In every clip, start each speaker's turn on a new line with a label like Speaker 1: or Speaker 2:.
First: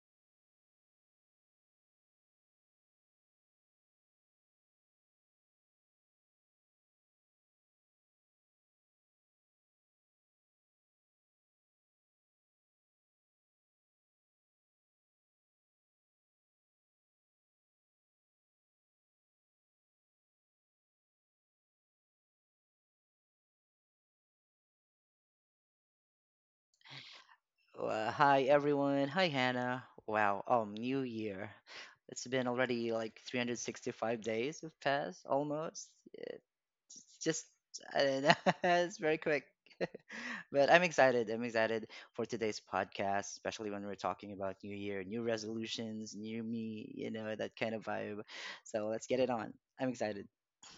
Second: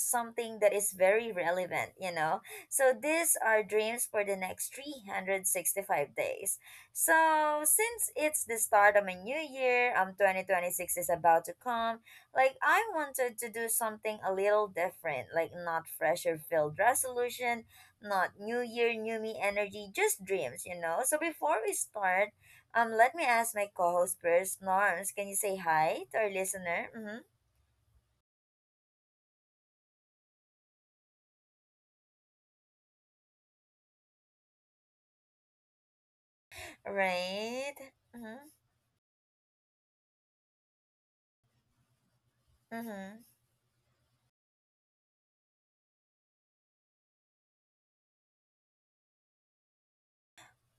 Speaker 1: something that is very relevant. So these are dreams for the next 365 days. So since it's the start of a new year, 2026 is about to come, like I wanted to do something a little different, like not pressure filled resolution, not new year, new me energy, just dreams. So before we start, let me ask my co-host first. Norms, can you say hi to our listener? Mm-hmm.
Speaker 2: Hi everyone. Hi Hannah. Wow. New Year. It's been already like 365 days have passed almost. It's just,
Speaker 1: Right.
Speaker 2: I don't know.
Speaker 1: Mm-hmm.
Speaker 2: It's very quick. But I'm excited. I'm excited for today's
Speaker 1: Mm-hmm.
Speaker 2: podcast, especially when we're talking about New Year, new resolutions, new me. You know, that kind of vibe. So let's get it on. I'm excited.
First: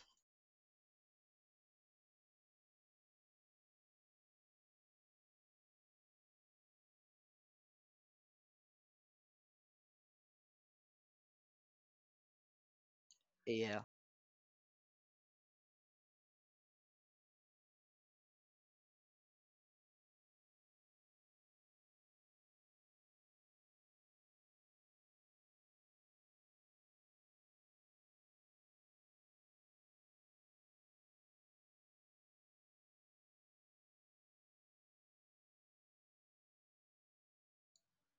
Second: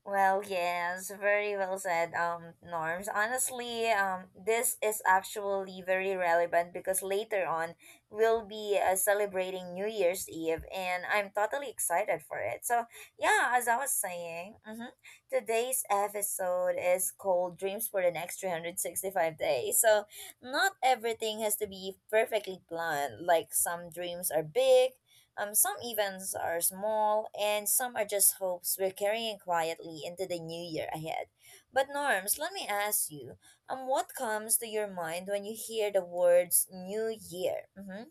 Speaker 1: Well, yes, very well said, Norms. Honestly, this is actually very relevant because later on we'll be celebrating New Year's Eve, and I'm totally excited for it. So, yeah, as I
Speaker 2: Yeah.
Speaker 1: was saying, today's episode is called "Dreams for the Next 365 Days." So, not everything has to be perfectly planned. Like some dreams are big, some events are small, and some are just hopes we're carrying quietly into the new year ahead. But, Norms, let me ask you, what comes to your mind when you hear the words New Year? Mm-hmm.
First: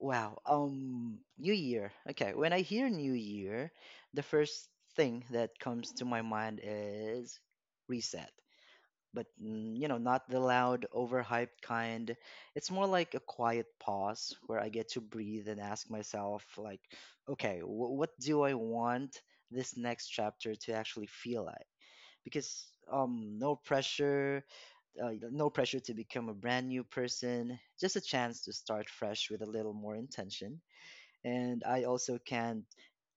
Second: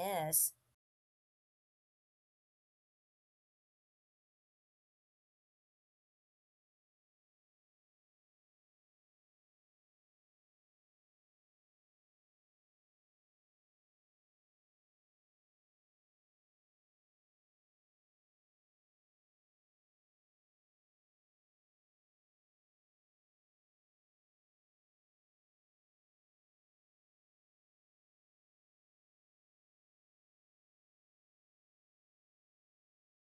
Speaker 2: Wow. New Year. Okay. When I hear New Year, the first thing that comes to my mind is reset. But mm, you know, not the loud, overhyped kind. It's more like a quiet pause where I get to breathe and ask myself, like, okay, what do I want this next chapter to actually feel like? Because no pressure, no pressure to become a brand new person. Just a chance to start fresh with a little more intention, and I also can't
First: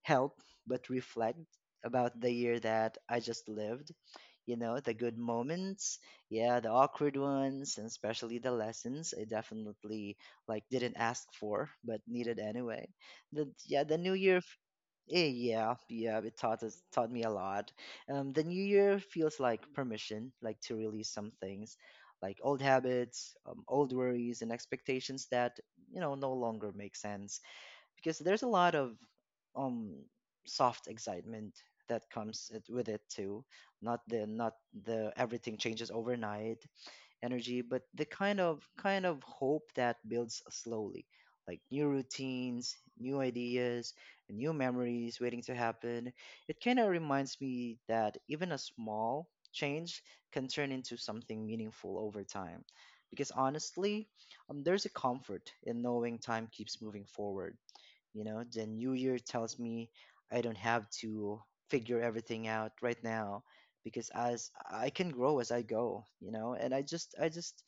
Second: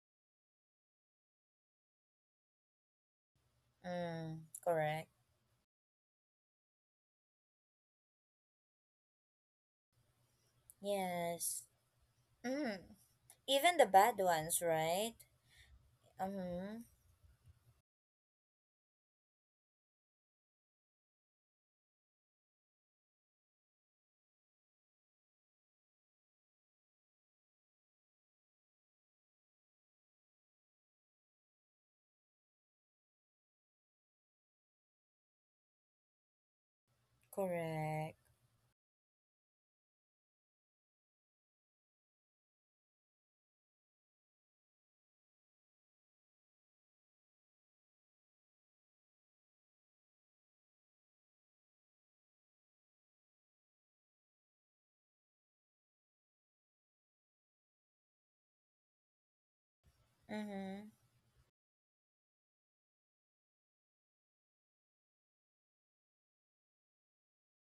Speaker 2: help but reflect about the year that I just lived.
Speaker 1: Mm,
Speaker 2: You know, the
Speaker 1: correct.
Speaker 2: good moments, yeah, the awkward ones, and especially the lessons I definitely, like, didn't ask
Speaker 1: Yes.
Speaker 2: for but needed
Speaker 1: Mm.
Speaker 2: anyway. The
Speaker 1: Even
Speaker 2: yeah,
Speaker 1: the
Speaker 2: the new
Speaker 1: bad
Speaker 2: year,
Speaker 1: ones, right?
Speaker 2: yeah, yeah, it
Speaker 1: Mm-hmm.
Speaker 2: taught me a lot. The new year feels like permission, like to release some things, like old habits, old worries, and expectations that, you know, no longer make sense, because there's a lot of um soft excitement that with it too. Not the everything changes overnight energy, but the
Speaker 1: Correct.
Speaker 2: kind of kind of hope that builds slowly, like new routines, new ideas, and new memories waiting to happen. It kind of reminds me that even a small change can turn into something meaningful over time. Because honestly, there's a comfort in knowing time keeps moving forward. You know, the new year tells me I don't
Speaker 1: Mm-hmm.
Speaker 2: have to figure everything out right now, because as I can grow as I go, you know, and I just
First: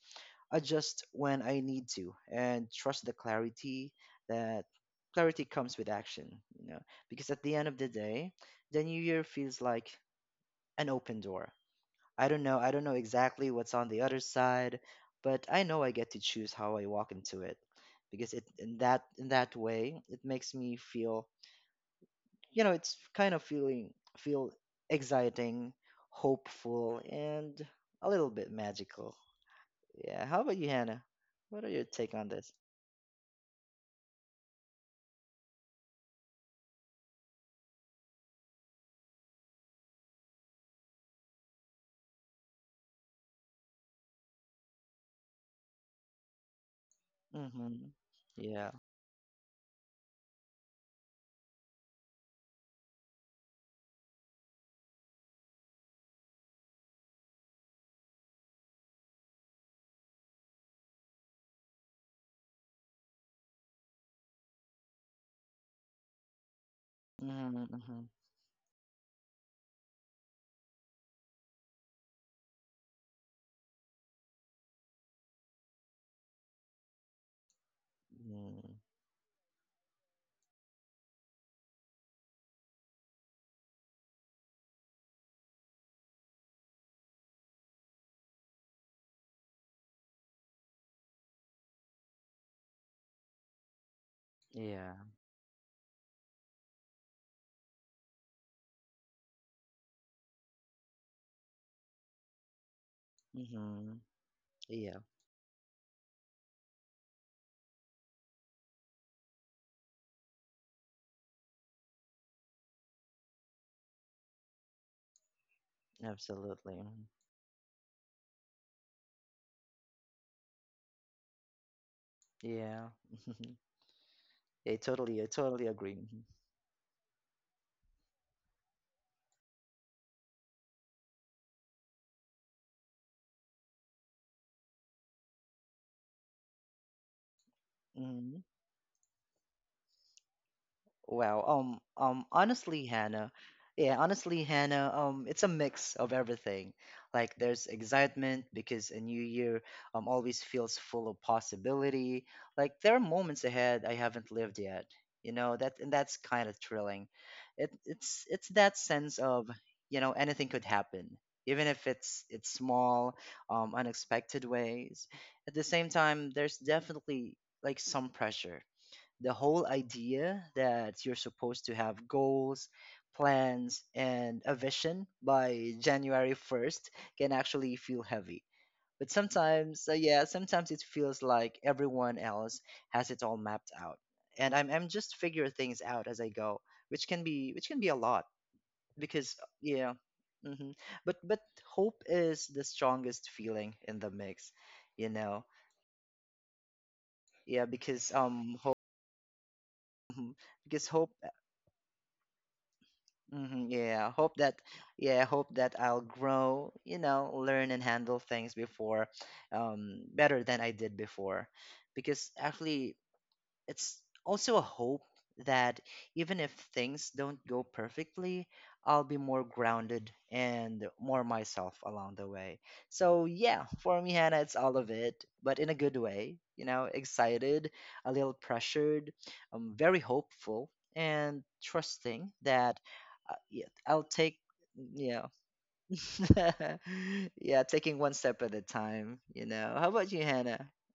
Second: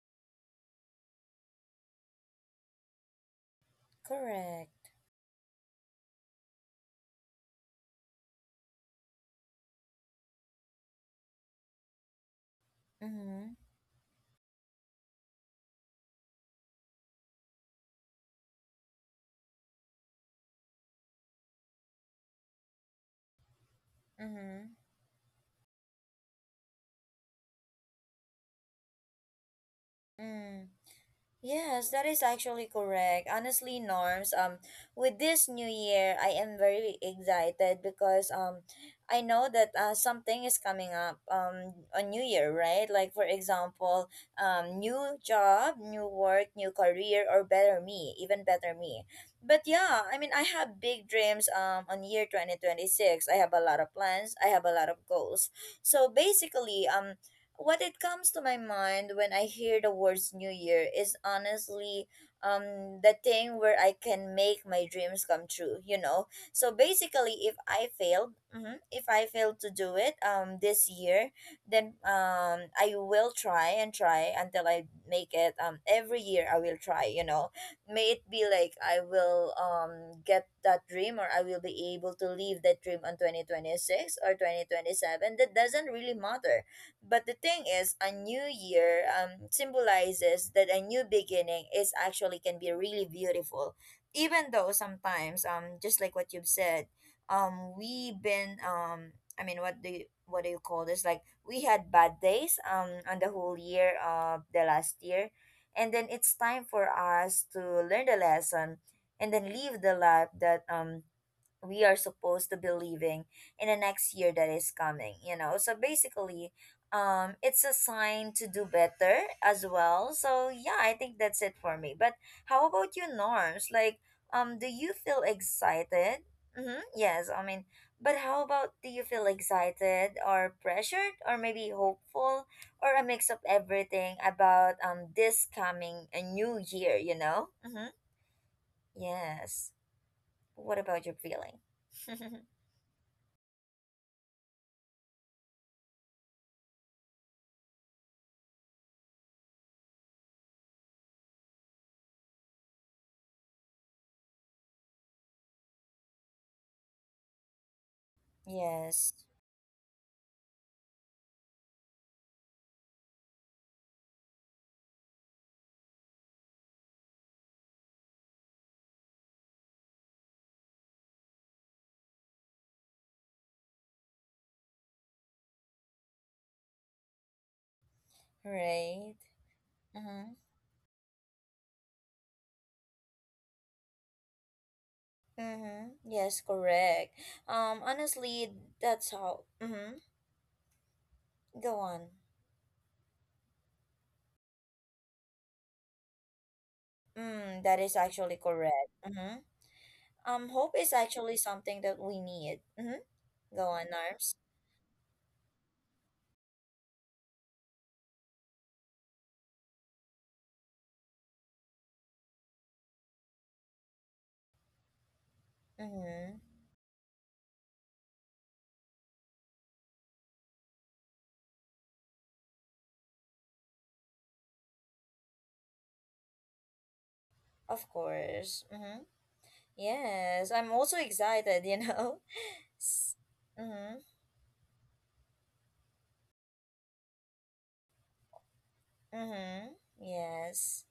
Speaker 2: adjust when I need to and trust the clarity. That
Speaker 1: Correct.
Speaker 2: clarity comes with action, you know, because at the end of the day, the new year feels like an open door. I don't know. I don't know exactly
Speaker 1: Mm-hmm.
Speaker 2: what's on the other side, but I know I get to choose how I walk into it. Because it in that way, it makes me feel, you know, it's kind of feeling feel
Speaker 1: Mm-hmm.
Speaker 2: exciting, hopeful, and a little bit magical. Yeah. How about you,
Speaker 1: Mm.
Speaker 2: Hannah? What are your
Speaker 1: Yes, that
Speaker 2: take
Speaker 1: is
Speaker 2: on this?
Speaker 1: actually correct. Honestly, Norms, with this new year, I am very excited because, I know that, something is coming up on New Year, right? Like for example, new job, new work, new career, or better
Speaker 2: Mm-hmm.
Speaker 1: me, even
Speaker 2: Yeah.
Speaker 1: better me. But yeah, I mean, I have big dreams on year 2026. I have a lot of plans. I have a lot of goals. So basically, what it comes to my mind when I hear the words New Year is honestly the thing where I can make my dreams come true. So basically if
Speaker 2: Mm-hmm,
Speaker 1: I
Speaker 2: mm-hmm.
Speaker 1: failed, mhm, if I fail to do it this year, then I will try and try until I make it. Every year I will try. May it be
Speaker 2: Mm,
Speaker 1: like I will get that dream or I will be able to leave that dream on 2026 or 2027. That doesn't really matter, but the thing is, a new year symbolizes that a new beginning is actually can be really beautiful. Even though
Speaker 2: yeah.
Speaker 1: sometimes just like what you've said, we've been, I mean, what do you call this? Like we had bad days on the whole
Speaker 2: Mm-hmm.
Speaker 1: year of the
Speaker 2: Yeah.
Speaker 1: last year. And then it's time for us to learn the lesson and then live the life that we are supposed to be living in the next year that is coming. So basically,
Speaker 2: Absolutely. Mhm.
Speaker 1: it's a sign to do better as well. So yeah, I think that's it for me, but how
Speaker 2: Yeah.
Speaker 1: about you, Norms? Like, do you feel
Speaker 2: I totally agree. Mm-hmm.
Speaker 1: excited? Mm-hmm. Yes, I mean, but how about, do you feel excited or pressured or maybe hopeful or a mix of everything about this coming a new year. Mm-hmm.
Speaker 2: hmm
Speaker 1: Yes, what about your
Speaker 2: Wow.
Speaker 1: feeling?
Speaker 2: Honestly, Hannah, yeah, honestly, Hannah, it's a mix of everything. Like there's excitement because a new year always feels full of possibility. Like there are moments ahead I haven't lived yet. You know, that, and that's kind of thrilling. It's that
Speaker 1: Yes.
Speaker 2: sense of, you know, anything could happen. Even if it's small, unexpected ways. At the same time, there's definitely like some pressure. The whole idea that you're supposed to have goals, plans, and a vision by January 1st can actually feel heavy. But
Speaker 1: Right.
Speaker 2: sometimes, yeah,
Speaker 1: Mm-hmm.
Speaker 2: sometimes it feels like everyone else has it all mapped out, and I'm just figure things out
Speaker 1: Mm-hmm.
Speaker 2: as I
Speaker 1: Yes,
Speaker 2: go, which
Speaker 1: correct.
Speaker 2: can be which can be a lot.
Speaker 1: Honestly, that's
Speaker 2: Because
Speaker 1: how.
Speaker 2: yeah,
Speaker 1: Mm-hmm.
Speaker 2: hmm but
Speaker 1: Go
Speaker 2: hope
Speaker 1: on.
Speaker 2: is the strongest feeling in the mix, you know, yeah,
Speaker 1: Mm, that is
Speaker 2: because
Speaker 1: actually
Speaker 2: hope,
Speaker 1: correct. Mm-hmm. Hope
Speaker 2: because
Speaker 1: is
Speaker 2: hope,
Speaker 1: actually something that we need. Mm-hmm.
Speaker 2: mm-hmm,
Speaker 1: Go on,
Speaker 2: yeah, hope
Speaker 1: Arms.
Speaker 2: that, yeah, hope that I'll grow, you know, learn and handle things before better than I did before. Because actually, it's also a hope that
Speaker 1: Mm-hmm.
Speaker 2: even if things don't go perfectly, I'll be more grounded and more myself along the way. So, yeah, for me, Hannah, it's all of it, but in a good way. You know, excited,
Speaker 1: Of
Speaker 2: a little
Speaker 1: course. Mm-hmm.
Speaker 2: pressured, very
Speaker 1: Yes,
Speaker 2: hopeful,
Speaker 1: I'm also
Speaker 2: and
Speaker 1: excited.
Speaker 2: trusting that, yeah, I'll
Speaker 1: Mm-hmm.
Speaker 2: take, yeah, yeah, taking one step at a time. You know,
Speaker 1: Mm-hmm.
Speaker 2: how about you, Hannah?
Speaker 1: Yes.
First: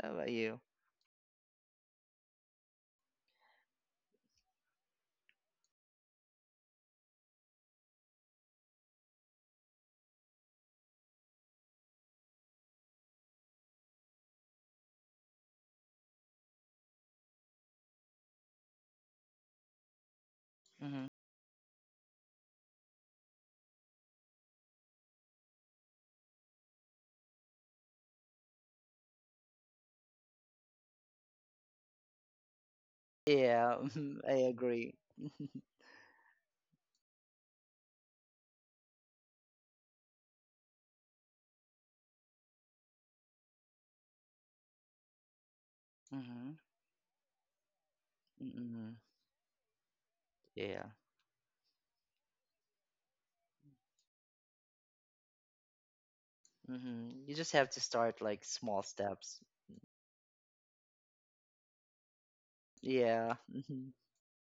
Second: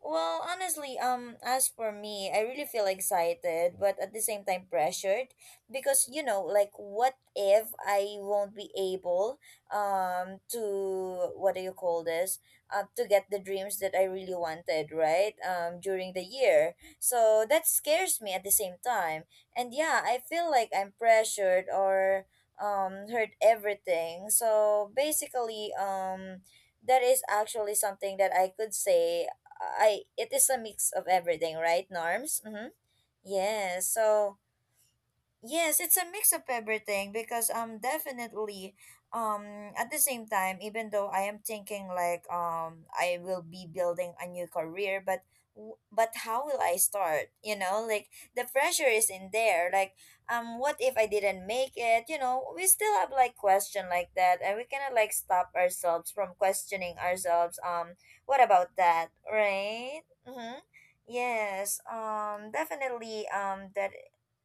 Speaker 2: How about
Speaker 1: Well,
Speaker 2: you?
Speaker 1: honestly, as for me, I really feel excited, but at the same time pressured because, like, what if I won't be able, to what do you call this, to get the dreams that I really wanted, right? During the year, so that scares me at the same time, and yeah, I feel like I'm
Speaker 2: Mm-hmm.
Speaker 1: pressured or hurt everything. So basically, That is actually something that I could say I it is a mix of everything, right, Norms? Mm-hmm.
Speaker 2: Yeah,
Speaker 1: Yeah.
Speaker 2: I
Speaker 1: So,
Speaker 2: agree.
Speaker 1: yes, it's a mix of everything because definitely, um at the same time, even though I am thinking like, I will be building a new career, but how
Speaker 2: Mm-hmm.
Speaker 1: will I start, like the pressure
Speaker 2: Mm-hmm.
Speaker 1: is in there, like what
Speaker 2: Yeah.
Speaker 1: if I didn't make it. We still have like question like that, and we cannot like stop ourselves from questioning
Speaker 2: Mm-hmm. You just
Speaker 1: ourselves,
Speaker 2: have to start
Speaker 1: what
Speaker 2: like
Speaker 1: about
Speaker 2: small
Speaker 1: that,
Speaker 2: steps.
Speaker 1: right? Mm-hmm. Yes, definitely,
Speaker 2: Yeah. Mm-hmm.
Speaker 1: that.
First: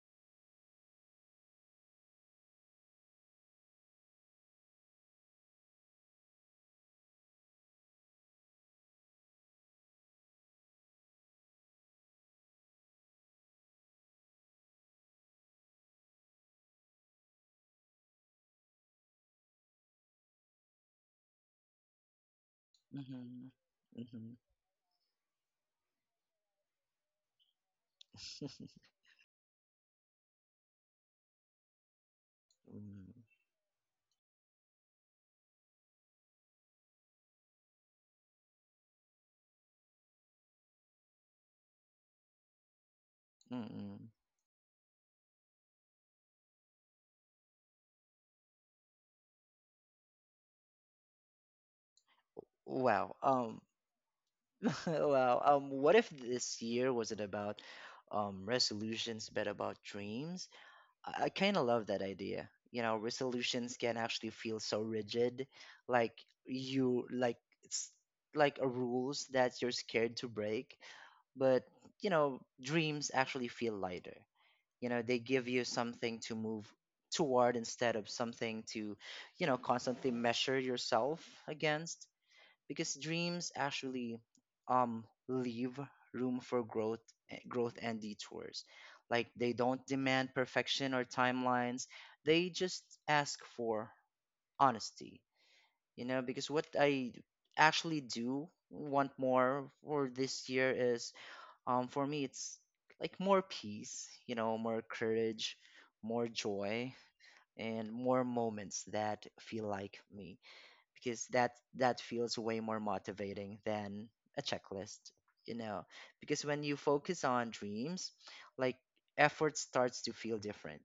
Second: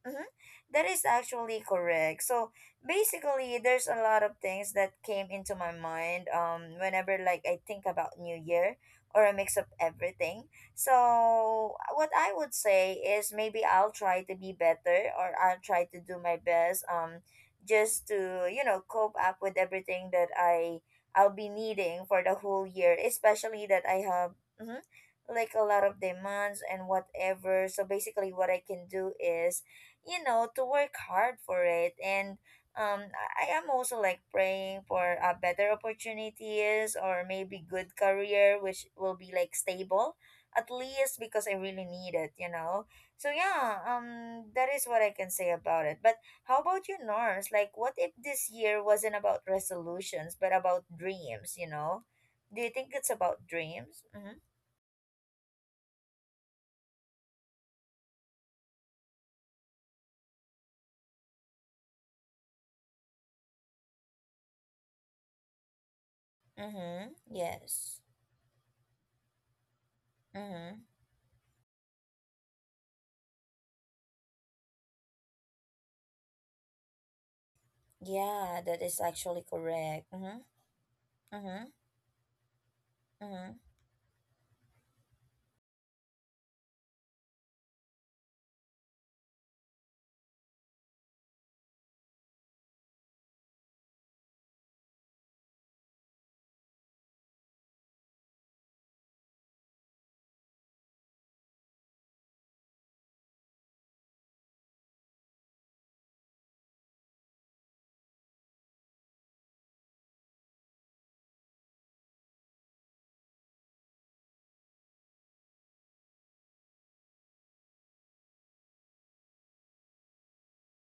Speaker 1: Mhm. That is actually correct. So basically, there's a lot of things that came into my mind whenever like I think about New Year or a mix of everything. So what I would say is maybe I'll try to be better or I'll try to do my best, just to cope up with everything that I'll be needing for the whole year,
Speaker 2: Mm-hmm.
Speaker 1: especially that I have. Mhm, like a lot of demands and whatever. So basically what I
Speaker 2: Mm-hmm.
Speaker 1: can do is, to work hard for it, and I am also like praying for, better opportunities or maybe good career which will be like stable at least because I really need it. So yeah,
Speaker 2: Mm-hmm.
Speaker 1: that is what I can say about it, but how about you, Nars? Like, what if this year wasn't about resolutions but about dreams? Do you think it's
Speaker 2: Wow.
Speaker 1: about dreams? Mm-hmm.
Speaker 2: Wow. What if this year wasn't about resolutions, but about dreams? I kind of love that idea. You know, resolutions can actually feel so rigid, like
Speaker 1: Mm-hmm.
Speaker 2: you like it's
Speaker 1: Yes.
Speaker 2: like a rules that you're scared to
Speaker 1: Mm-hmm.
Speaker 2: break. But, you know, dreams actually feel lighter. You know, they give you something to move toward instead of
Speaker 1: Yeah,
Speaker 2: something
Speaker 1: that is
Speaker 2: to,
Speaker 1: actually
Speaker 2: you know,
Speaker 1: correct.
Speaker 2: constantly
Speaker 1: Mm-hmm.
Speaker 2: measure yourself
Speaker 1: Mm-hmm.
Speaker 2: against. Because dreams
Speaker 1: Mm-hmm.
Speaker 2: actually leave room for growth, growth and detours. Like they don't demand perfection or timelines. They just ask for honesty, you know. Because what I actually do want more for this year is, um, for me, it's like more peace, you know, more courage, more joy, and more moments that feel like me. Because that feels way more motivating than a checklist, you know. Because when you focus on dreams, like, effort starts to feel different.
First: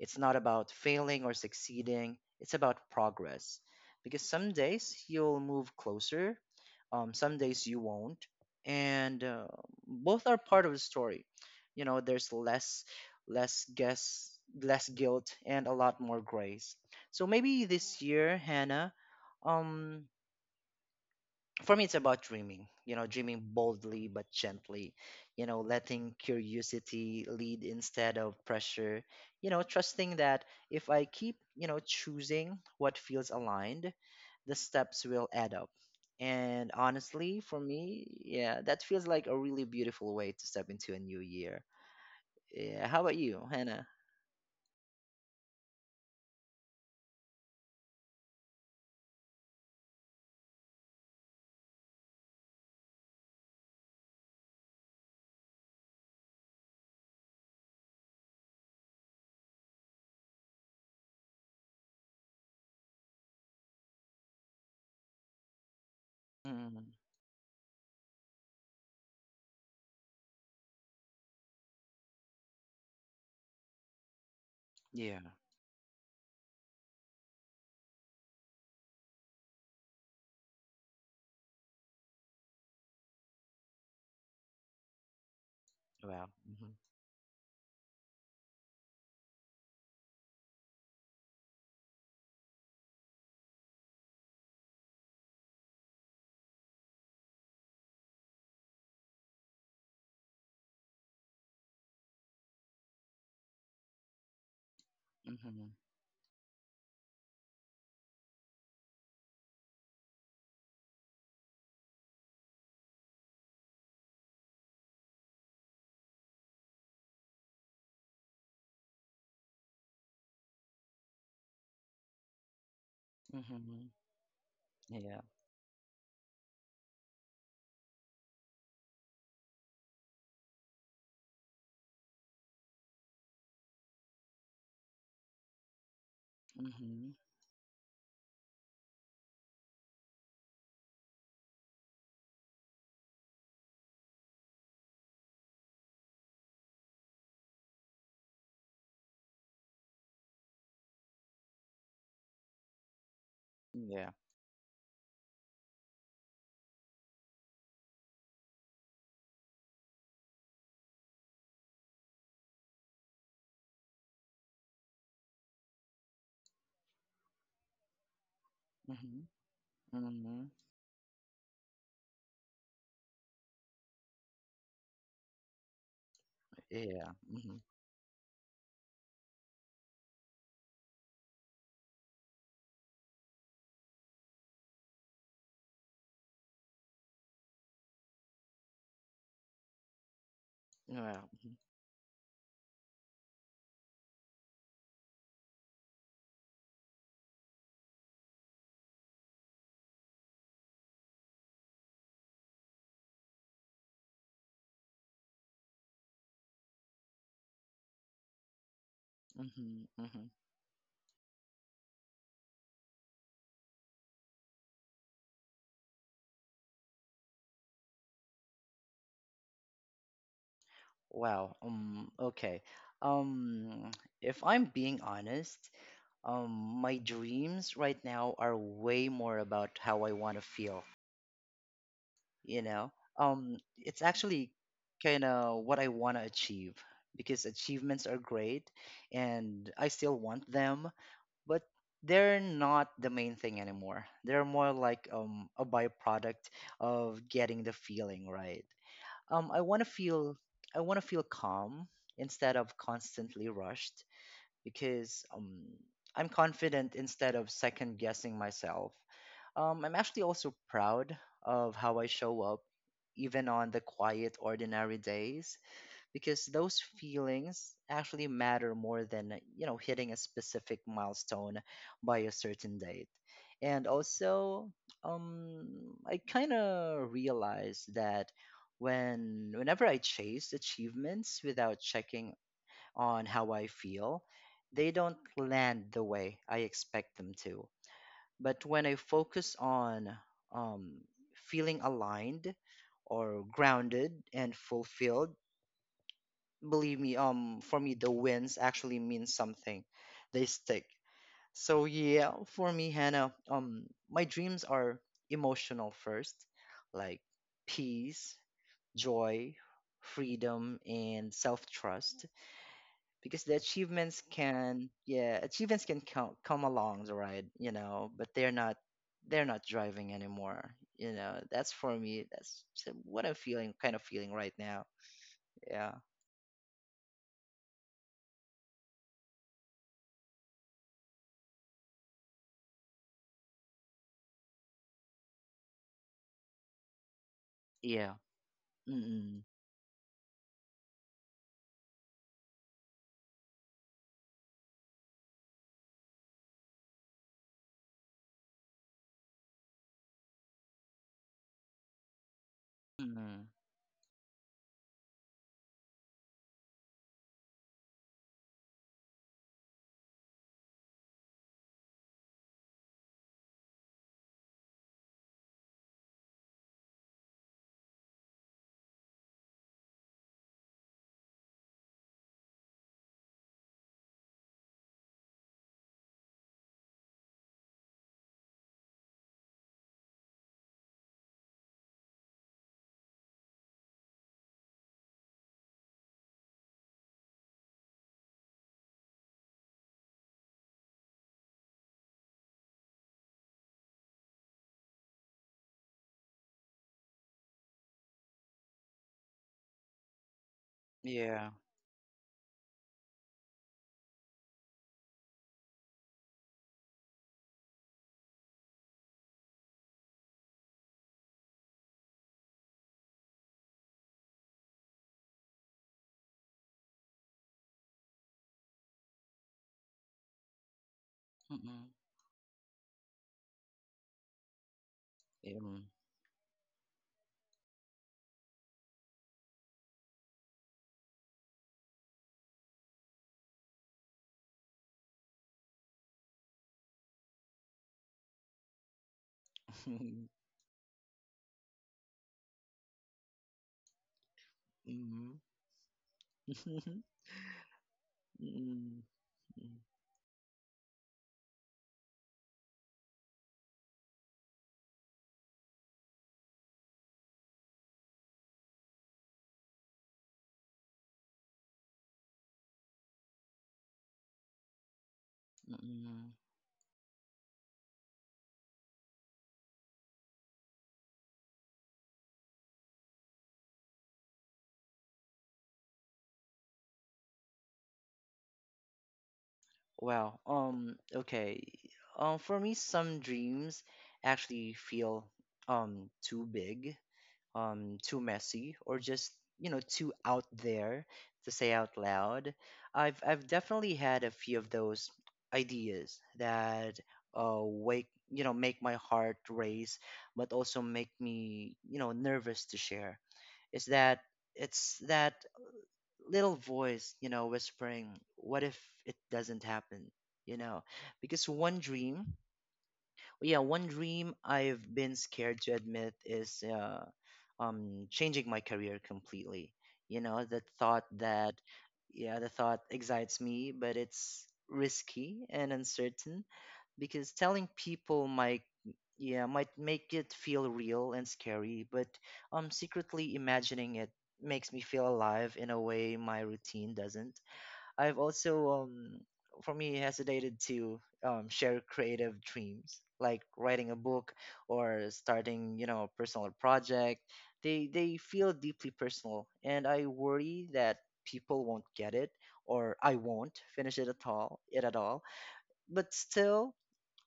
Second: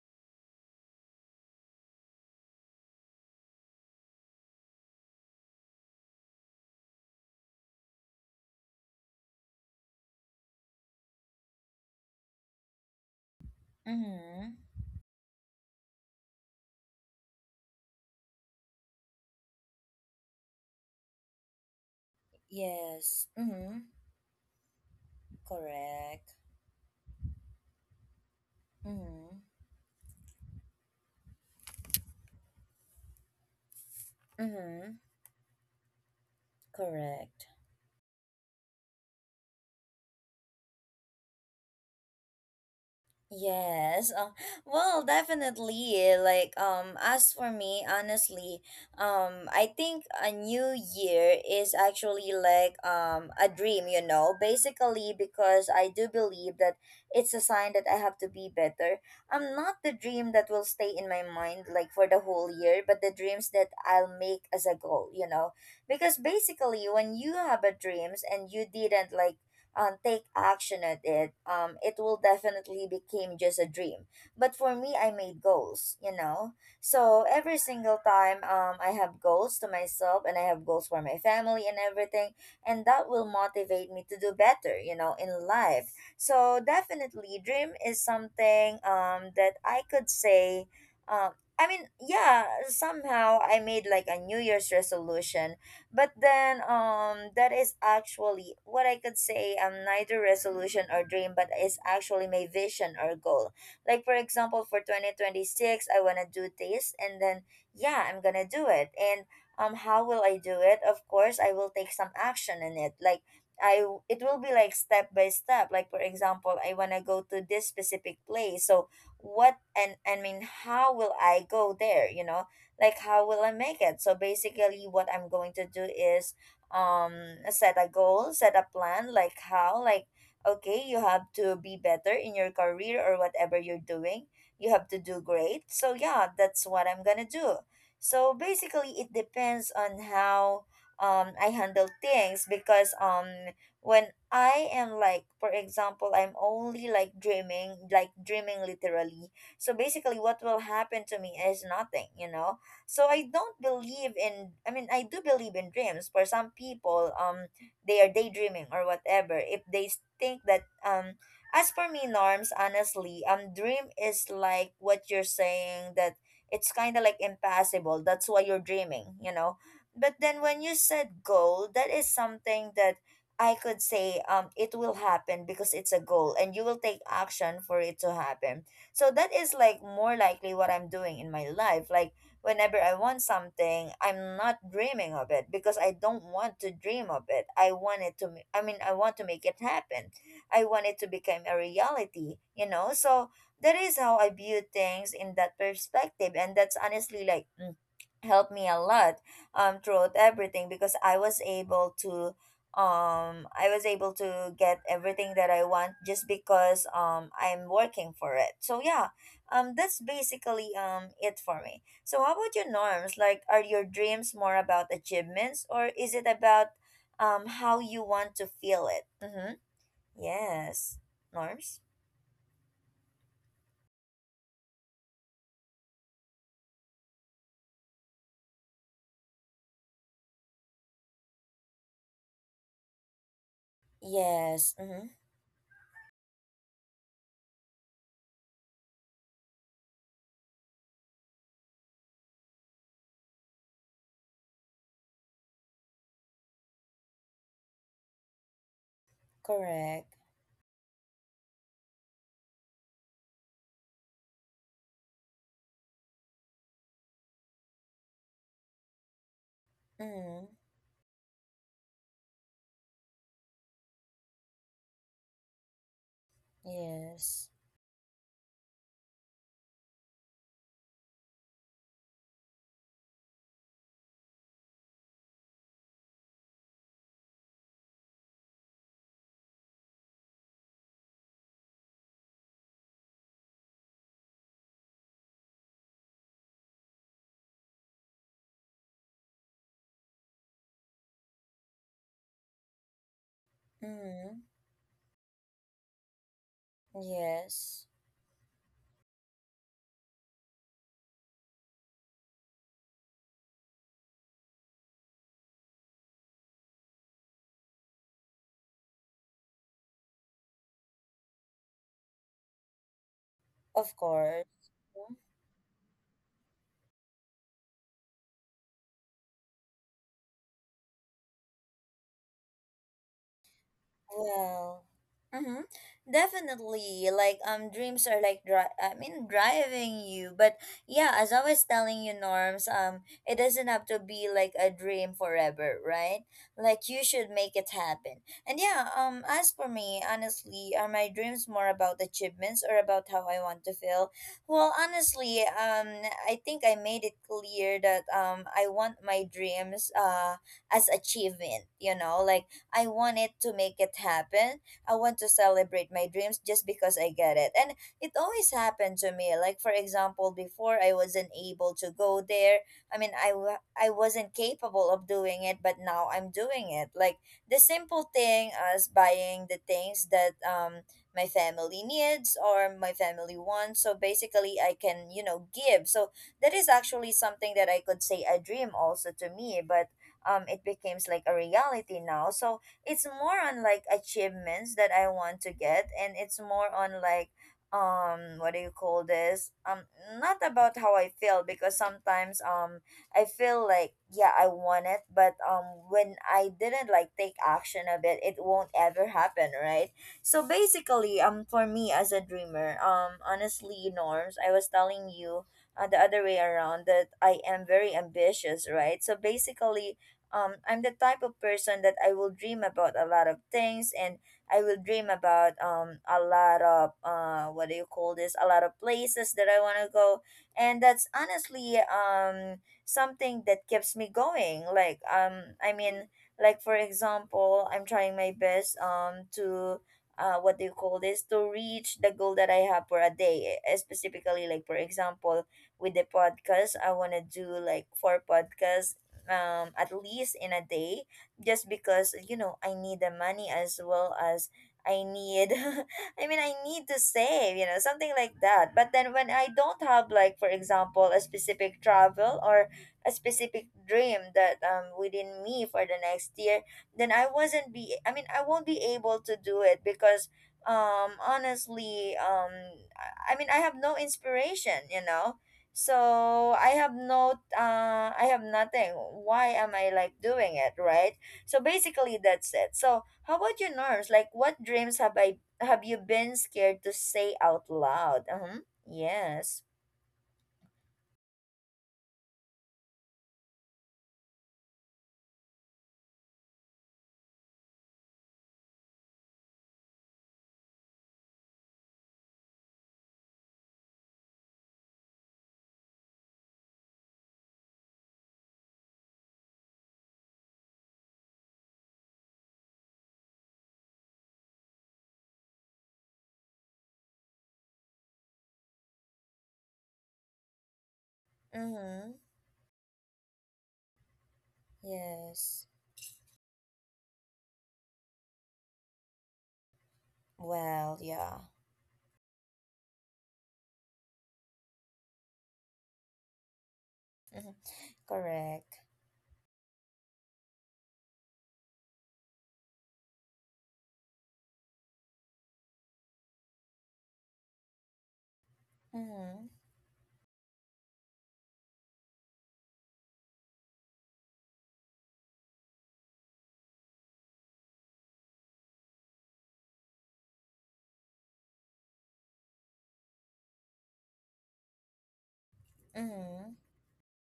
Speaker 2: It's not about failing or succeeding, it's about progress. Because some days you'll move closer, some days you won't, and, both are part of the story. You know, there's less less guess
Speaker 1: Mm-hmm.
Speaker 2: less guilt and a lot more grace. So maybe this year, Hannah, um, for me, it's about dreaming, you know,
Speaker 1: Yes.
Speaker 2: dreaming
Speaker 1: Mm-hmm.
Speaker 2: boldly but gently. You know, letting
Speaker 1: Correct.
Speaker 2: curiosity lead instead of pressure.
Speaker 1: Mm-hmm.
Speaker 2: You know, trusting that if I keep, you know, choosing what feels aligned, the
Speaker 1: Mm-hmm.
Speaker 2: steps will add up. And honestly,
Speaker 1: Correct.
Speaker 2: for me, yeah, that feels like a really beautiful way to step into a new year. Yeah, how about you, Hannah?
Speaker 1: Yes. Well, definitely. Like, as for me, honestly, I think a new year is actually like a dream, basically because I do believe that it's a sign that I have to be better. I'm not the dream that will stay in my mind like for the whole year, but the dreams that I'll make as a goal, because
Speaker 2: Mm,
Speaker 1: basically when you have a dreams and you didn't like, take action at it, it will definitely become just a dream. But for me, I
Speaker 2: yeah.
Speaker 1: made goals. So every single time, I have goals to myself and I have goals for my family and everything, and that will motivate me to do better, in life.
Speaker 2: Well,
Speaker 1: So
Speaker 2: mm-hmm,
Speaker 1: definitely, dream is something that I could say, um, I mean, yeah, somehow I made like a New Year's resolution, but then that is actually what I could say, neither resolution or dream but is actually my vision or goal. Like for example for
Speaker 2: mm-hmm,
Speaker 1: 2026 I want to do this and then, yeah, I'm going to do it. And how will I do it? Of course, I will take some action in it. Like it will be like step by step. Like for example, I want to go to this specific place. So what and I mean, how will I go there, you know? Like how will I make
Speaker 2: mm-hmm,
Speaker 1: it? So basically what
Speaker 2: yeah,
Speaker 1: I'm going to do is, um set a goal, set a plan, like how, like okay, you have to be better in your career or whatever you're doing, you have to do great. So yeah, that's what I'm
Speaker 2: mm-hmm,
Speaker 1: gonna do. So basically it depends on how I handle things because when I am like, for example, I'm only like dreaming literally. So basically, what will happen to me is nothing, you know? So I don't
Speaker 2: yeah,
Speaker 1: believe in, I mean, I do believe in dreams. For some people, they are daydreaming or whatever. If they think that, as for me, Norms, honestly, dream is like what you're saying, that it's kind of like impossible. That's why you're dreaming. But then
Speaker 2: mm-hmm.
Speaker 1: when you said goal, that is something that I could say it will happen because it's a goal and you will take
Speaker 2: Yeah. hmm
Speaker 1: action for it to happen. So that is like more likely what I'm doing in my life. Like whenever I want something, I'm not dreaming of it because I don't want to dream of it. I want it to, I mean, I want to make it happen. I want it to
Speaker 2: Yeah.
Speaker 1: become a reality, you know? So that is how I view things in that perspective. And that's honestly like, helped me a lot throughout everything because I was able to get everything that I want just because, I'm working for it. So yeah,
Speaker 2: hmm
Speaker 1: that's
Speaker 2: hmm
Speaker 1: basically, it for me. So, how about your Norms? Like, are your dreams more about achievements or is it about, how you want to feel it? Mm-hmm. Yes.
Speaker 2: Wow.
Speaker 1: Norms?
Speaker 2: Okay. Um. If I'm being honest, um, my dreams right now are way more about how I want to feel. You know. It's actually
Speaker 1: Yes. Mm-hmm.
Speaker 2: kind of what I want to achieve, because achievements are great, and I still want them, but they're not the main thing anymore. They're more like a byproduct of getting the feeling right. Um, I want to
Speaker 1: Correct.
Speaker 2: feel, I want to feel calm instead of constantly rushed. Because, I'm confident instead of second guessing myself. I'm actually
Speaker 1: Mm-hmm.
Speaker 2: also proud of how I show up, even on the quiet, ordinary days. Because those
Speaker 1: Yes.
Speaker 2: feelings actually matter more than, you know, hitting a specific milestone by a certain date. And also, um I kind of realized that whenever I chase achievements without checking on how I feel, they don't land the way I expect them to. But when I focus on, um, feeling aligned or grounded
Speaker 1: Mm-hmm.
Speaker 2: and fulfilled, believe me, for
Speaker 1: Yes.
Speaker 2: me, the wins actually mean something. They stick. So yeah, for me, Hannah, my dreams are emotional first, like peace, joy, freedom, and self-trust. Because the
Speaker 1: Of
Speaker 2: achievements
Speaker 1: course.
Speaker 2: can, yeah, achievements can come along the ride, you know, but they're not driving anymore. You know, that's for me. That's what I'm feeling, kind of feeling right now.
Speaker 1: Well. Mm-hmm.
Speaker 2: Yeah,
Speaker 1: Definitely. Like dreams are like I mean driving you. But yeah, as I was telling you Norms, it doesn't have to be like a dream forever, right? Like you should make it
Speaker 2: yeah.
Speaker 1: happen. And yeah,
Speaker 2: Mm-mm.
Speaker 1: as for me, honestly, are my dreams more about achievements or about how I want to feel? Well, honestly, I think I made it clear that I want my dreams as achievement, you know, like I wanted to make it happen. I want to celebrate my dreams just because I get it. And it always happened to me. Like, for example, before I wasn't able to go there. I mean, I wasn't capable of doing it, but now I'm doing it. Like, the simple thing as buying the things that my family needs or my family wants. So basically, I can, you know, give. So that is actually something that I could say a dream also to me, but it becomes like a reality now. So it's more on like achievements that I want to get and it's more on like what do you call this? Not about how I feel because sometimes I feel like yeah, I want it, but when I didn't like take action of it, it won't ever happen, right? So basically,
Speaker 2: Yeah.
Speaker 1: for me as a dreamer, honestly, Norms, I was telling you the other way around, that I am very ambitious, right? So basically, I'm the type of person that I will dream about a lot of things and I will dream about a lot of what do you call this? A lot of places that I want to go. And that's honestly
Speaker 2: Mm-mm.
Speaker 1: something that keeps me going. Like, I
Speaker 2: Mm.
Speaker 1: mean, like for example, I'm trying my best to what do you call this, to reach the goal that I have for a day, eh? Specifically, like for example, with the podcast, I want to do like four podcasts at least in a day, just because, you know, I need the money as well as
Speaker 2: Mhm.
Speaker 1: I
Speaker 2: Mhm.
Speaker 1: need I mean, I need to
Speaker 2: Mm-mm.
Speaker 1: save, you know, something like that. But
Speaker 2: Mm.
Speaker 1: then, when I don't have like for example a specific travel or a specific dream that within me for the next year, then I mean, I won't be able to do it because honestly, I mean, I have no inspiration, you know.
Speaker 2: Mm-mm.
Speaker 1: So I have no I have nothing. Why am I like doing it, right? So basically, that's it. So how about your Norms, like what dreams have I have you been scared to say out loud? Uh-huh. Yes.
Speaker 2: Well, okay. For me, some dreams actually feel, um, too big, too messy, or just, you know, too out there to say out loud. I've definitely had a few of those ideas that, wake you know, make my heart race, but also make me, you know, nervous to share. Is that it's that little voice, you know, whispering, "What if it doesn't happen?" You know, because one
Speaker 1: Mm-hmm.
Speaker 2: dream, yeah, one dream I've been scared
Speaker 1: Yes.
Speaker 2: to admit is, changing my career completely. You know, the
Speaker 1: Well,
Speaker 2: thought
Speaker 1: yeah.
Speaker 2: that, yeah, the thought excites me, but it's risky and uncertain. Because
Speaker 1: Mm-hmm.
Speaker 2: telling people might,
Speaker 1: Correct.
Speaker 2: yeah, might make it feel real and scary. But, secretly imagining it makes me feel alive in a way my routine doesn't. I've also,
Speaker 1: Mm-hmm.
Speaker 2: for me, hesitated to, share creative dreams, like writing a book or starting, you know, a personal project. They feel deeply personal, and I worry that people won't get it or I won't finish it at all. But
Speaker 1: Mm-hmm.
Speaker 2: still,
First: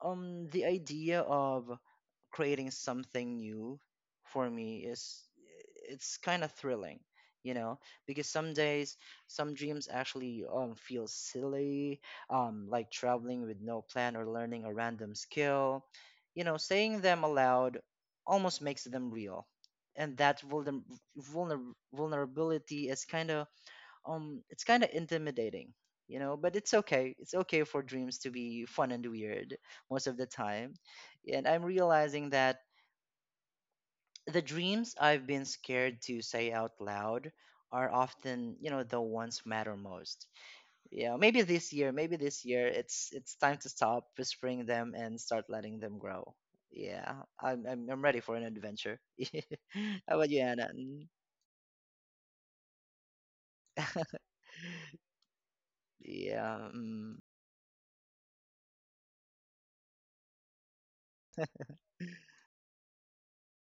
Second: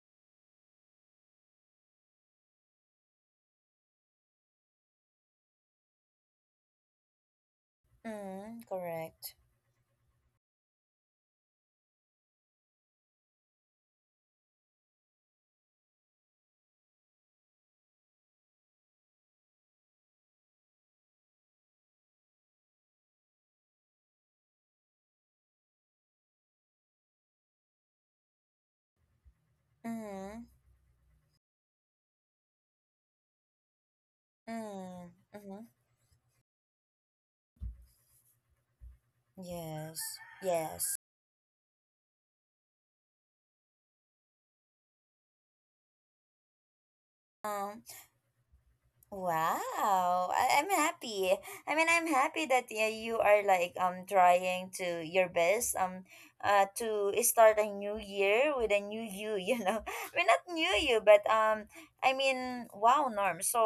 Speaker 2: the idea of creating something new for me is it's kind of thrilling you know because some
Speaker 1: Mm-hmm.
Speaker 2: days
Speaker 1: Correct.
Speaker 2: some dreams actually feel silly, like traveling with no plan or learning a random skill. You know, saying them aloud almost makes them real. And that vulnerability is kind of, it's kind of intimidating, you know. But it's okay, it's okay for dreams to be fun and weird most of the
Speaker 1: Mm-hmm.
Speaker 2: time. And I'm realizing that the dreams
Speaker 1: Mm-hmm.
Speaker 2: I've been
Speaker 1: Mm-hmm.
Speaker 2: scared to say out loud are often, you know, the ones matter
Speaker 1: Yes.
Speaker 2: most.
Speaker 1: Yes.
Speaker 2: Yeah, maybe this year it's time to stop whispering them and start letting them grow. Yeah,
Speaker 1: Um,
Speaker 2: I'm ready for an adventure. How
Speaker 1: Wow,
Speaker 2: about you, Anna?
Speaker 1: I'm happy. I mean, I'm happy that yeah, you are like
Speaker 2: Mm.
Speaker 1: trying to your best
Speaker 2: Yeah,
Speaker 1: to
Speaker 2: mm.
Speaker 1: start a new year with a new you, you know. I mean, not new you, but I mean, wow, Norm. So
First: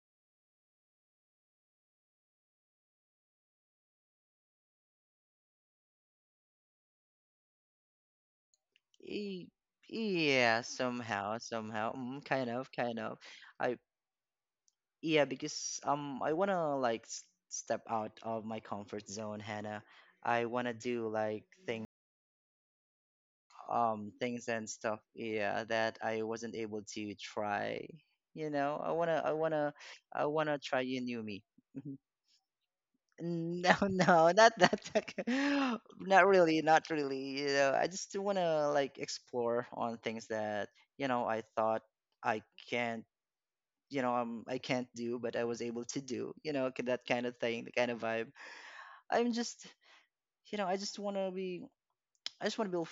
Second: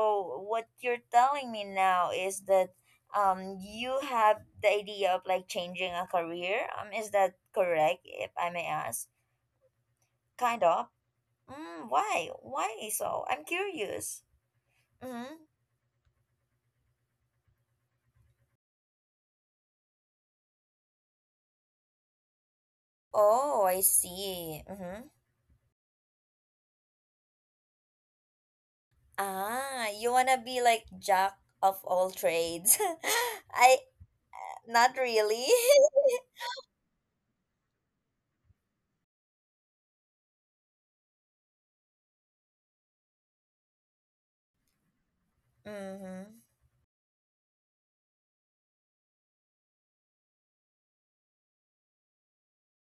Speaker 1: what you're telling me now is that you have the idea of like changing a career. Is that correct, if I may ask?
Speaker 2: Y- Yeah,
Speaker 1: Kind of.
Speaker 2: somehow,
Speaker 1: Mm,
Speaker 2: mm,
Speaker 1: why? Why
Speaker 2: kind of.
Speaker 1: so? I'm
Speaker 2: I
Speaker 1: curious.
Speaker 2: Yeah,
Speaker 1: Mm-hmm.
Speaker 2: because I wanna like step out of my comfort zone, Hannah. I wanna do like things,
Speaker 1: Oh, I
Speaker 2: things
Speaker 1: see.
Speaker 2: and stuff.
Speaker 1: Mm-hmm.
Speaker 2: Yeah, that I wasn't able to try. You know,
Speaker 1: Ah, you
Speaker 2: I
Speaker 1: wanna
Speaker 2: wanna
Speaker 1: be
Speaker 2: try
Speaker 1: like
Speaker 2: you knew
Speaker 1: jack
Speaker 2: me.
Speaker 1: of all trades.
Speaker 2: No,
Speaker 1: I
Speaker 2: no, not that.
Speaker 1: not really.
Speaker 2: Not really, not really. You know, I just want to like explore on things that, you know, I thought I can't, you know, I can't do, but I was able to
Speaker 1: Mm-hmm.
Speaker 2: do, you know, that kind of thing, the kind of vibe. I'm just, you know, I just want to be,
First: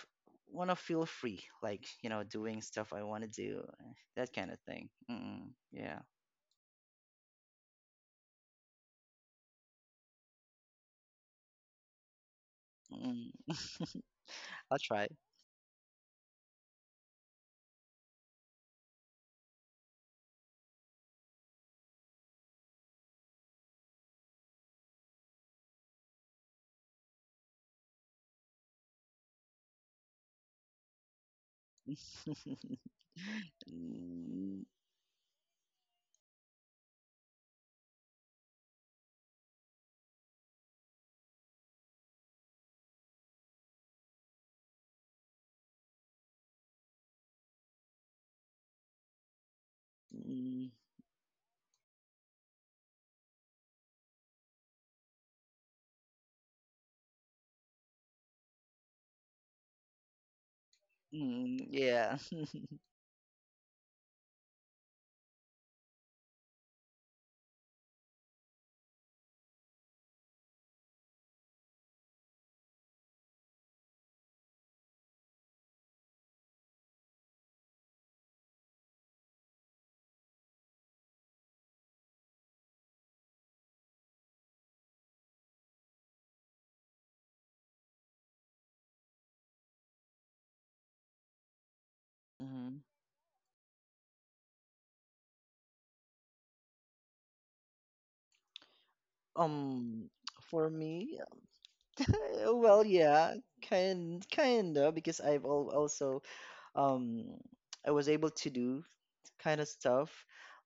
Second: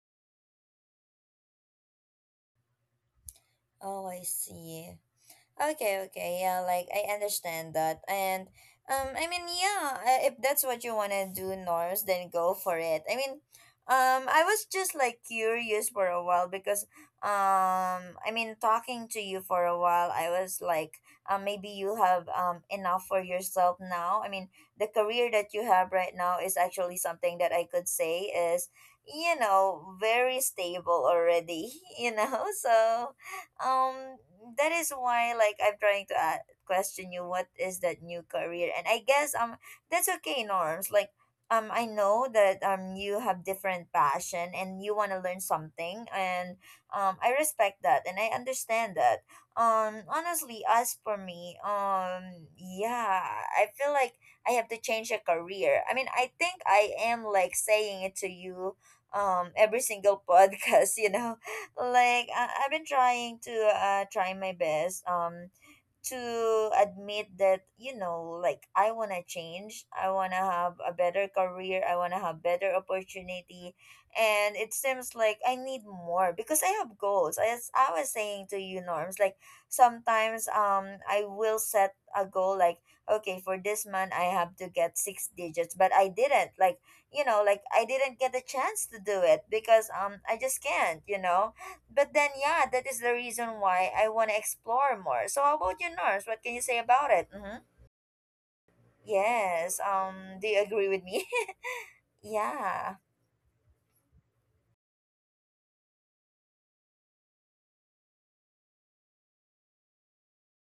Speaker 2: want to feel free, like, you know, doing stuff I want to do,
Speaker 1: Oh, I
Speaker 2: that kind of
Speaker 1: see.
Speaker 2: thing. Mm, yeah.
Speaker 1: Okay, okay, yeah, like I understand that, and I mean, yeah, if that's what you wanna do, Norms, then go for it. I
Speaker 2: Mm.
Speaker 1: mean, I was
Speaker 2: I'll
Speaker 1: just
Speaker 2: try.
Speaker 1: like curious for a while because, I mean, talking to you for a while, I was like, maybe you have enough for yourself now. I mean, the career that you have right now is actually something that I could say is, you know, very stable already. You know, so um
Speaker 2: Mm,
Speaker 1: that is why like I'm trying to question you what is that new career, and I guess that's okay, Norms, like I know that you have different passion and you want to learn something, and I respect that and I understand that. Honestly,
Speaker 2: mm.
Speaker 1: as for me, yeah, I feel like I have to change a career. I mean, I think I am like saying it to you every single podcast, you know.
Speaker 2: Mm, yeah.
Speaker 1: Like I I've been trying to try my best to admit that, you know, like I want to change, I want to have a better career, I want to have better opportunity, and it seems like I need more because I have goals, as I was saying to you, Norms. Like sometimes I will set a goal like, okay, for this month I have to get six digits, but I didn't, like, you know, like I didn't get the chance to do it because I just can't, you know. But then yeah,
Speaker 2: Mhm.
Speaker 1: that is the reason why I want to explore more. So how about you, Nurse? What can you say about it? Mm-hmm. Yes.
Speaker 2: Um,
Speaker 1: Do you
Speaker 2: for
Speaker 1: agree with
Speaker 2: me,
Speaker 1: me?
Speaker 2: well,
Speaker 1: Yeah.
Speaker 2: yeah, kind of because I've al also, um I was able to do kind of stuff,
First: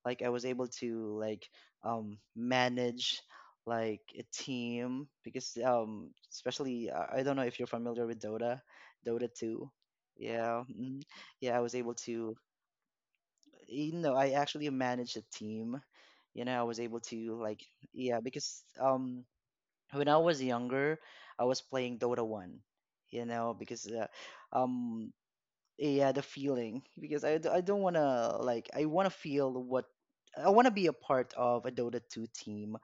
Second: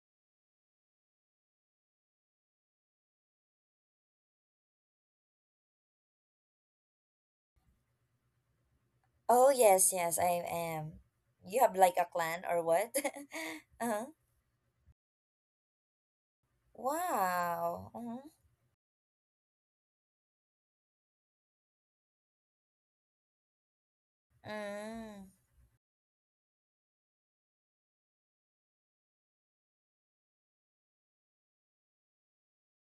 Speaker 2: like I was able to like, manage like a team. Because especially, I don't know if you're familiar with Dota, Dota
Speaker 1: Oh
Speaker 2: 2.
Speaker 1: yes, yes, I
Speaker 2: Yeah,
Speaker 1: am.
Speaker 2: mhm. Yeah,
Speaker 1: You
Speaker 2: I was
Speaker 1: have
Speaker 2: able
Speaker 1: like a
Speaker 2: to,
Speaker 1: clan or what?
Speaker 2: you
Speaker 1: Uh-huh.
Speaker 2: know, I actually managed a team. You know, I was able to like,
Speaker 1: Wow.
Speaker 2: yeah,
Speaker 1: Mm-hmm.
Speaker 2: because when I was younger I was playing Dota 1, you know. Because um
Speaker 1: Mm,
Speaker 2: yeah, the feeling, because I don't want to like, I want to feel what I want to be a part of a Dota 2 team,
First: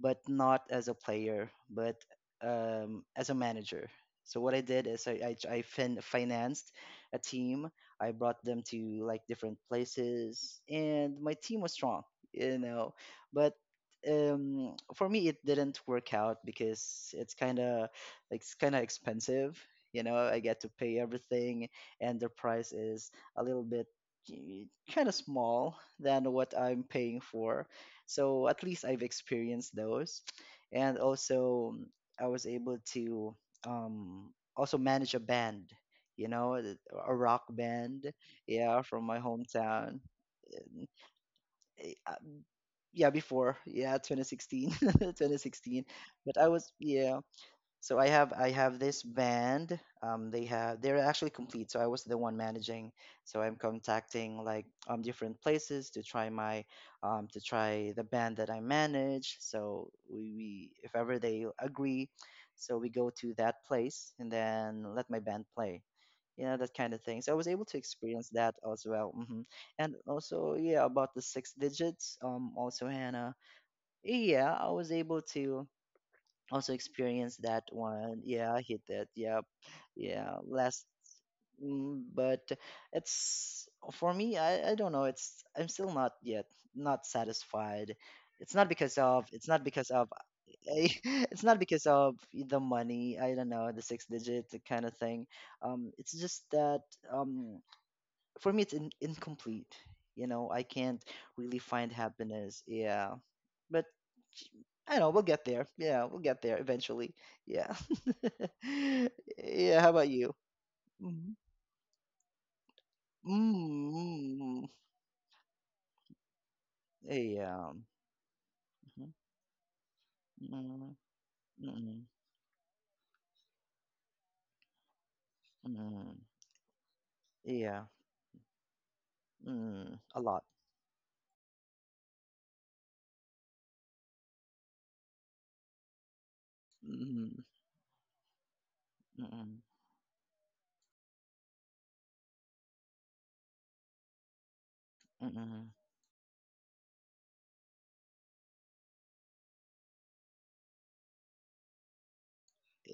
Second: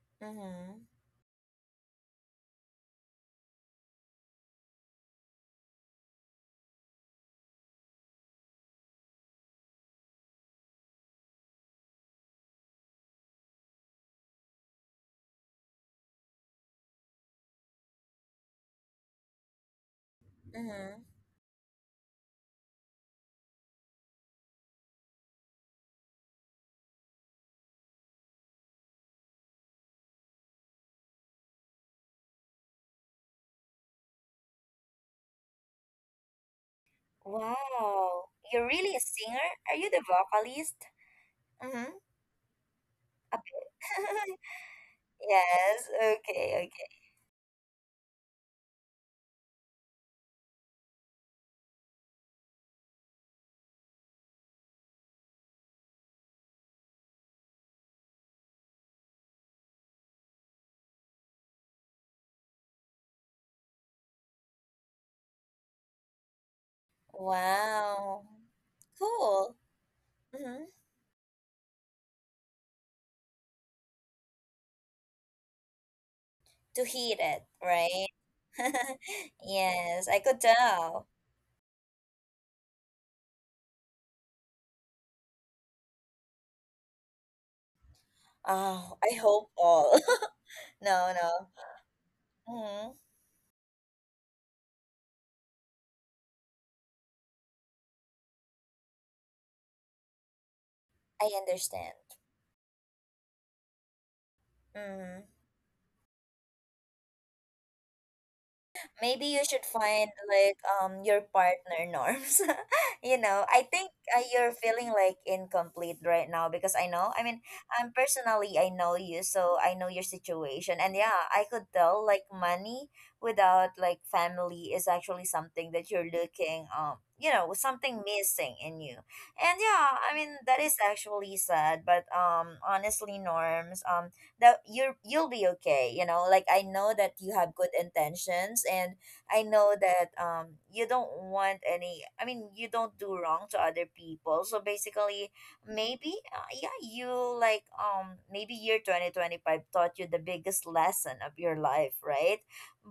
Speaker 2: but not
Speaker 1: mm-hmm.
Speaker 2: as a player but as a manager. So what I did is I financed a team, I brought them to like different places and my team was strong, you know. But for me it didn't work out because it's kind of like it's kind of expensive, you know, I get to pay
Speaker 1: Mm-hmm.
Speaker 2: everything and the price is a little bit kind of small than what I'm paying for. So at least I've experienced those. And also mm, I was able to, also manage a band, you know, a rock band,
Speaker 1: Wow. You're
Speaker 2: yeah,
Speaker 1: really a
Speaker 2: from my
Speaker 1: singer? Are you
Speaker 2: hometown.
Speaker 1: the vocalist?
Speaker 2: And,
Speaker 1: Mm-hmm.
Speaker 2: uh, yeah, before, yeah, 2016,
Speaker 1: Yes.
Speaker 2: 2016. But I
Speaker 1: Okay.
Speaker 2: was,
Speaker 1: Okay.
Speaker 2: yeah, so I have this band. They're actually complete. So I was the one managing. So I'm contacting like different places to try my, to try the band that I manage. So we if ever they agree, so we go to that place and then let my band play. You know, that kind of thing. So I was able to experience
Speaker 1: Wow.
Speaker 2: that as well. Hmm.
Speaker 1: Cool.
Speaker 2: And also
Speaker 1: Mm-hmm.
Speaker 2: yeah, about the six digits. Um, also Hannah. Yeah, I was able to also
Speaker 1: To heat
Speaker 2: experienced
Speaker 1: it,
Speaker 2: that
Speaker 1: right?
Speaker 2: one. Yeah, I hit that. Yeah,
Speaker 1: Yes, I
Speaker 2: yeah.
Speaker 1: could
Speaker 2: Last,
Speaker 1: tell.
Speaker 2: mm, but it's for me. I don't know. It's I'm still not yet not satisfied. It's not because
Speaker 1: Oh, I
Speaker 2: of it's
Speaker 1: hope
Speaker 2: not because
Speaker 1: all.
Speaker 2: of I,
Speaker 1: No,
Speaker 2: it's
Speaker 1: no.
Speaker 2: not because of the
Speaker 1: Hmm.
Speaker 2: money. I don't know, the six digit kind of thing. It's just that um for me it's incomplete, you know, I can't
Speaker 1: I
Speaker 2: really find
Speaker 1: understand.
Speaker 2: happiness. Yeah, but I know we'll
Speaker 1: Hmm.
Speaker 2: get there. Yeah, we'll get there eventually. Yeah.
Speaker 1: Maybe you should
Speaker 2: Yeah, how about
Speaker 1: find
Speaker 2: you?
Speaker 1: like your
Speaker 2: Mm,
Speaker 1: partner, Norms. You know, I think you're
Speaker 2: mm,
Speaker 1: feeling like incomplete right now because I know. I mean,
Speaker 2: yeah.
Speaker 1: I'm personally, I know
Speaker 2: Mhm.
Speaker 1: you, so I know your
Speaker 2: Mm,
Speaker 1: situation, and yeah, I could
Speaker 2: mm,
Speaker 1: tell like money without like family is actually something that you're
Speaker 2: mm,
Speaker 1: looking, you know,
Speaker 2: yeah.
Speaker 1: something missing in you. And
Speaker 2: Mm,
Speaker 1: yeah, I
Speaker 2: a
Speaker 1: mean
Speaker 2: lot.
Speaker 1: that is actually sad, but honestly, Norms, that you're, you'll be okay, you know. Like I know that you
Speaker 2: Mm,
Speaker 1: have good intentions, and I
Speaker 2: mm,
Speaker 1: know that you don't want any, I mean, you don't do wrong to other people. So basically,
Speaker 2: mm,
Speaker 1: maybe yeah, you, like maybe year 2025 taught you the biggest lesson of your life, right?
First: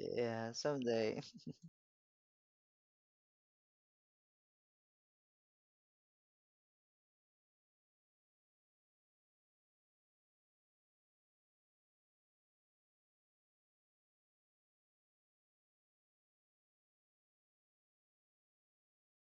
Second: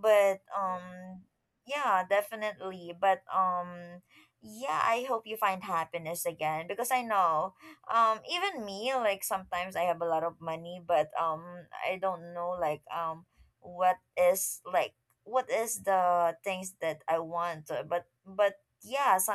Speaker 1: But
Speaker 2: someday.
Speaker 1: yeah, definitely. But yeah, I hope you find happiness again, because I know even me, like sometimes I have a lot of money, but I don't know, like what is like what is the things that I want, but yeah, so,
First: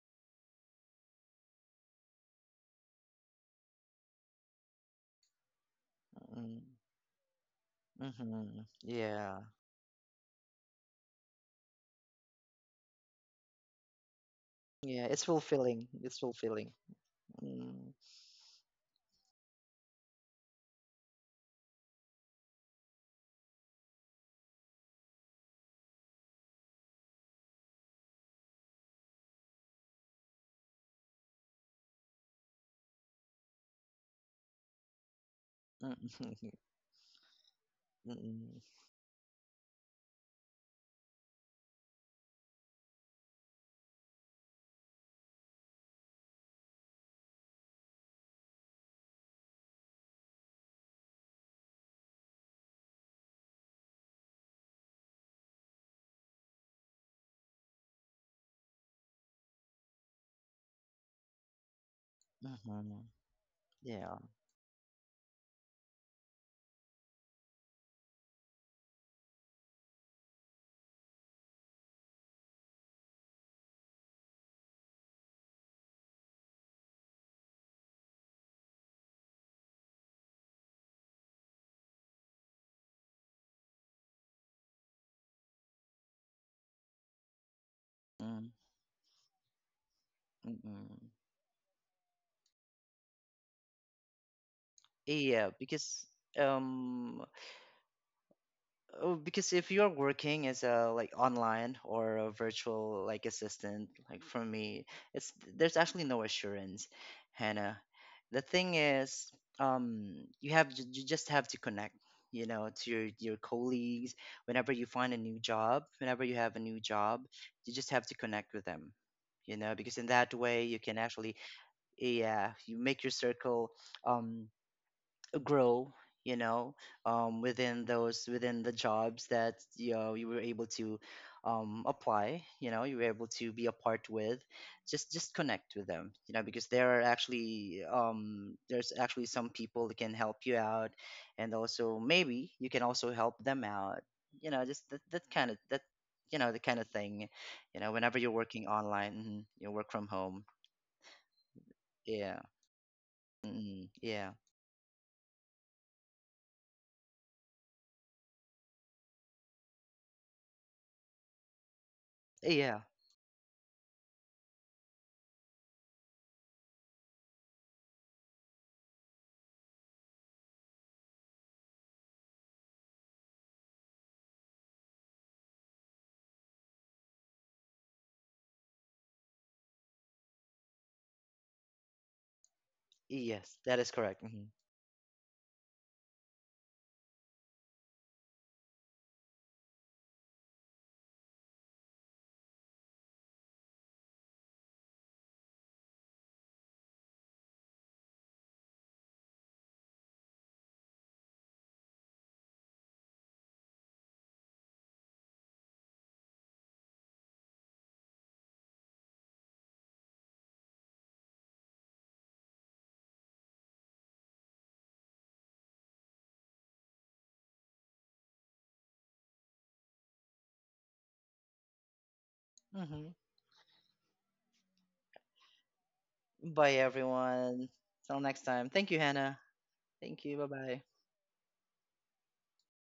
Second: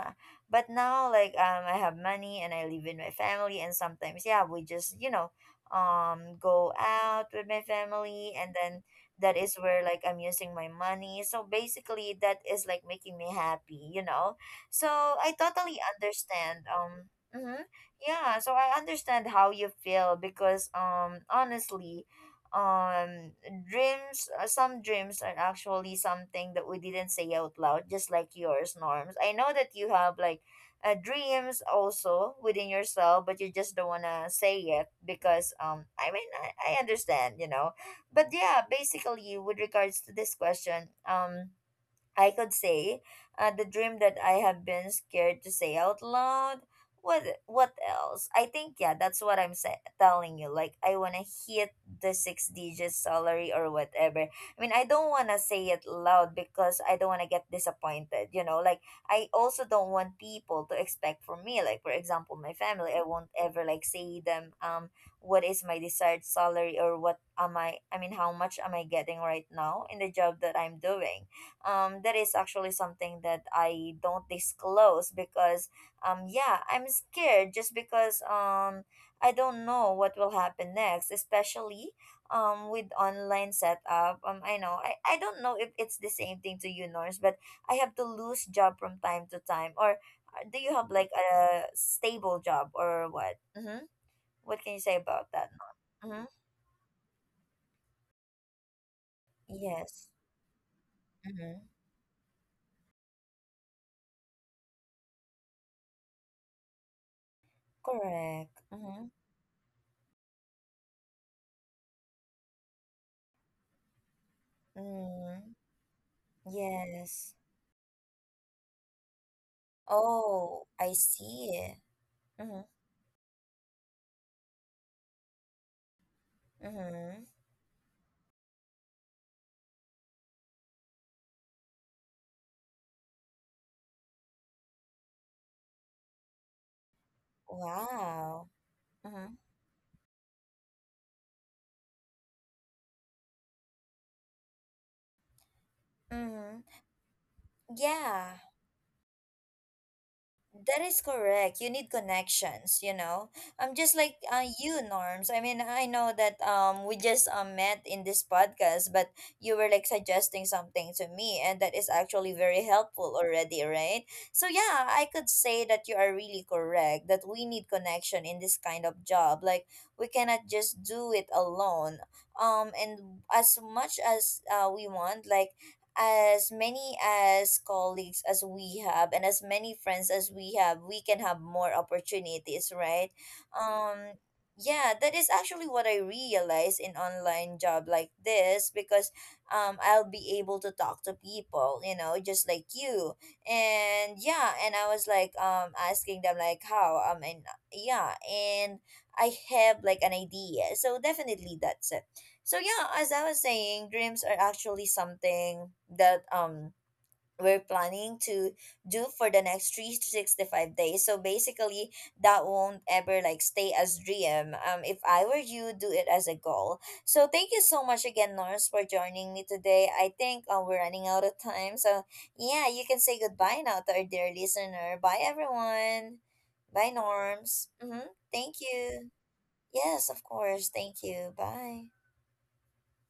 Speaker 1: but now like I have money and I live with my family, and sometimes yeah, we just, you know,
Speaker 2: Mm-hmm.
Speaker 1: go out with my family, and
Speaker 2: Mm-hmm.
Speaker 1: then that
Speaker 2: Yeah.
Speaker 1: is where like I'm using my money. So basically, that is like making me happy, you know. So
Speaker 2: Yeah, it's
Speaker 1: I totally
Speaker 2: fulfilling, it's
Speaker 1: understand.
Speaker 2: fulfilling.
Speaker 1: Mhm.
Speaker 2: Mm.
Speaker 1: Yeah, so I understand how you feel, because honestly, um dreams, some dreams are actually something that we didn't say out loud, just like yours, Norms. I know that you have like dreams also within yourself, but you just don't want to say it because I mean,
Speaker 2: Mm-mm.
Speaker 1: I understand, you know. But
Speaker 2: Mm-mm.
Speaker 1: yeah, basically, with regards to this question, I could say, the dream that I have been scared to say out loud. What else? I think yeah, that's what I'm telling you. Like I wanna hit the six digit salary or whatever. I mean, I don't wanna say it loud because I don't wanna get disappointed. You know, like I also don't want people to expect from me. Like for example, my family, I
Speaker 2: Mhm.
Speaker 1: won't ever like
Speaker 2: Yeah.
Speaker 1: say them what is my desired salary or what am I. I mean, how much am I getting right now in the job that I'm doing, that is actually something that I don't disclose because yeah, I'm scared, just because I don't know what will happen next, especially with online setup. I know, I don't know if it's the same thing to you, Norse, but I have to lose
Speaker 2: Mm.
Speaker 1: job from time to time, or do you have like
Speaker 2: Mm-mm.
Speaker 1: a stable job or what? Mm-hmm. What can you say about that,
Speaker 2: Yeah,
Speaker 1: Norse?
Speaker 2: because
Speaker 1: Mm-hmm.
Speaker 2: um oh, because if you're
Speaker 1: Yes.
Speaker 2: working as a like
Speaker 1: Mm-hmm.
Speaker 2: online or a virtual like assistant, like for me, it's there's actually no assurance, Hannah. The
Speaker 1: Correct.
Speaker 2: thing
Speaker 1: Mm-hmm.
Speaker 2: is, um you have you just have to connect, you know, to your colleagues whenever you find a new
Speaker 1: Mm.
Speaker 2: job, whenever you have a new job,
Speaker 1: Yes.
Speaker 2: you just have to connect with them. You know, because in that
Speaker 1: Oh,
Speaker 2: way you
Speaker 1: I
Speaker 2: can actually,
Speaker 1: see.
Speaker 2: yeah,
Speaker 1: Mm-hmm.
Speaker 2: you make your circle, um grow, you know.
Speaker 1: Mm-hmm.
Speaker 2: Um, within those within the jobs that you know you were able to, apply, you know, you were able to be a part with, just connect with them, you know. Because there are actually
Speaker 1: Wow.
Speaker 2: there's actually
Speaker 1: Mm-hmm.
Speaker 2: some people that can help you out, and also maybe you can also help them out. You know, that kind of that, you know,
Speaker 1: Mm-hmm.
Speaker 2: the kind of thing, you know, whenever you're
Speaker 1: Yeah.
Speaker 2: working online, mhm, you work from home.
Speaker 1: That is correct. You need
Speaker 2: Yeah.
Speaker 1: connections, you know. I'm
Speaker 2: Mm,
Speaker 1: just like
Speaker 2: yeah.
Speaker 1: you, Norms. I mean, I know that we just met in this podcast, but you were like suggesting something to me, and that is actually very
Speaker 2: Yeah.
Speaker 1: helpful already, right? So yeah, I could say that you are really correct that we need connection in this kind of job. Like we cannot just do it alone. And as much as we want, like as many as colleagues as we have and as many friends as we have, we can have more opportunities, right?
Speaker 2: Yes, that is
Speaker 1: um
Speaker 2: correct. Hmm.
Speaker 1: yeah, that is actually what I realize in online job like this, because I'll be able to talk to people, you know, just like you. And yeah, and I was like asking them like how, and yeah, and I have like an idea, so definitely that's it. So yeah, as I was saying, dreams are actually something that we're planning to do for the next three to sixty five days. So basically, that won't ever like stay as dream. If I were you, do it as a goal. So thank you so much again, Norse, for joining me today. I think we're running out of time. So yeah, you can
Speaker 2: Hmm.
Speaker 1: say goodbye now to our dear listener. Bye everyone.
Speaker 2: Bye,
Speaker 1: Bye, Norms.
Speaker 2: everyone.
Speaker 1: Mhm.
Speaker 2: Till next
Speaker 1: Thank
Speaker 2: time. Thank you,
Speaker 1: you.
Speaker 2: Hannah.
Speaker 1: Yes, of
Speaker 2: Thank you. Bye
Speaker 1: course.
Speaker 2: bye.
Speaker 1: Thank you. Bye.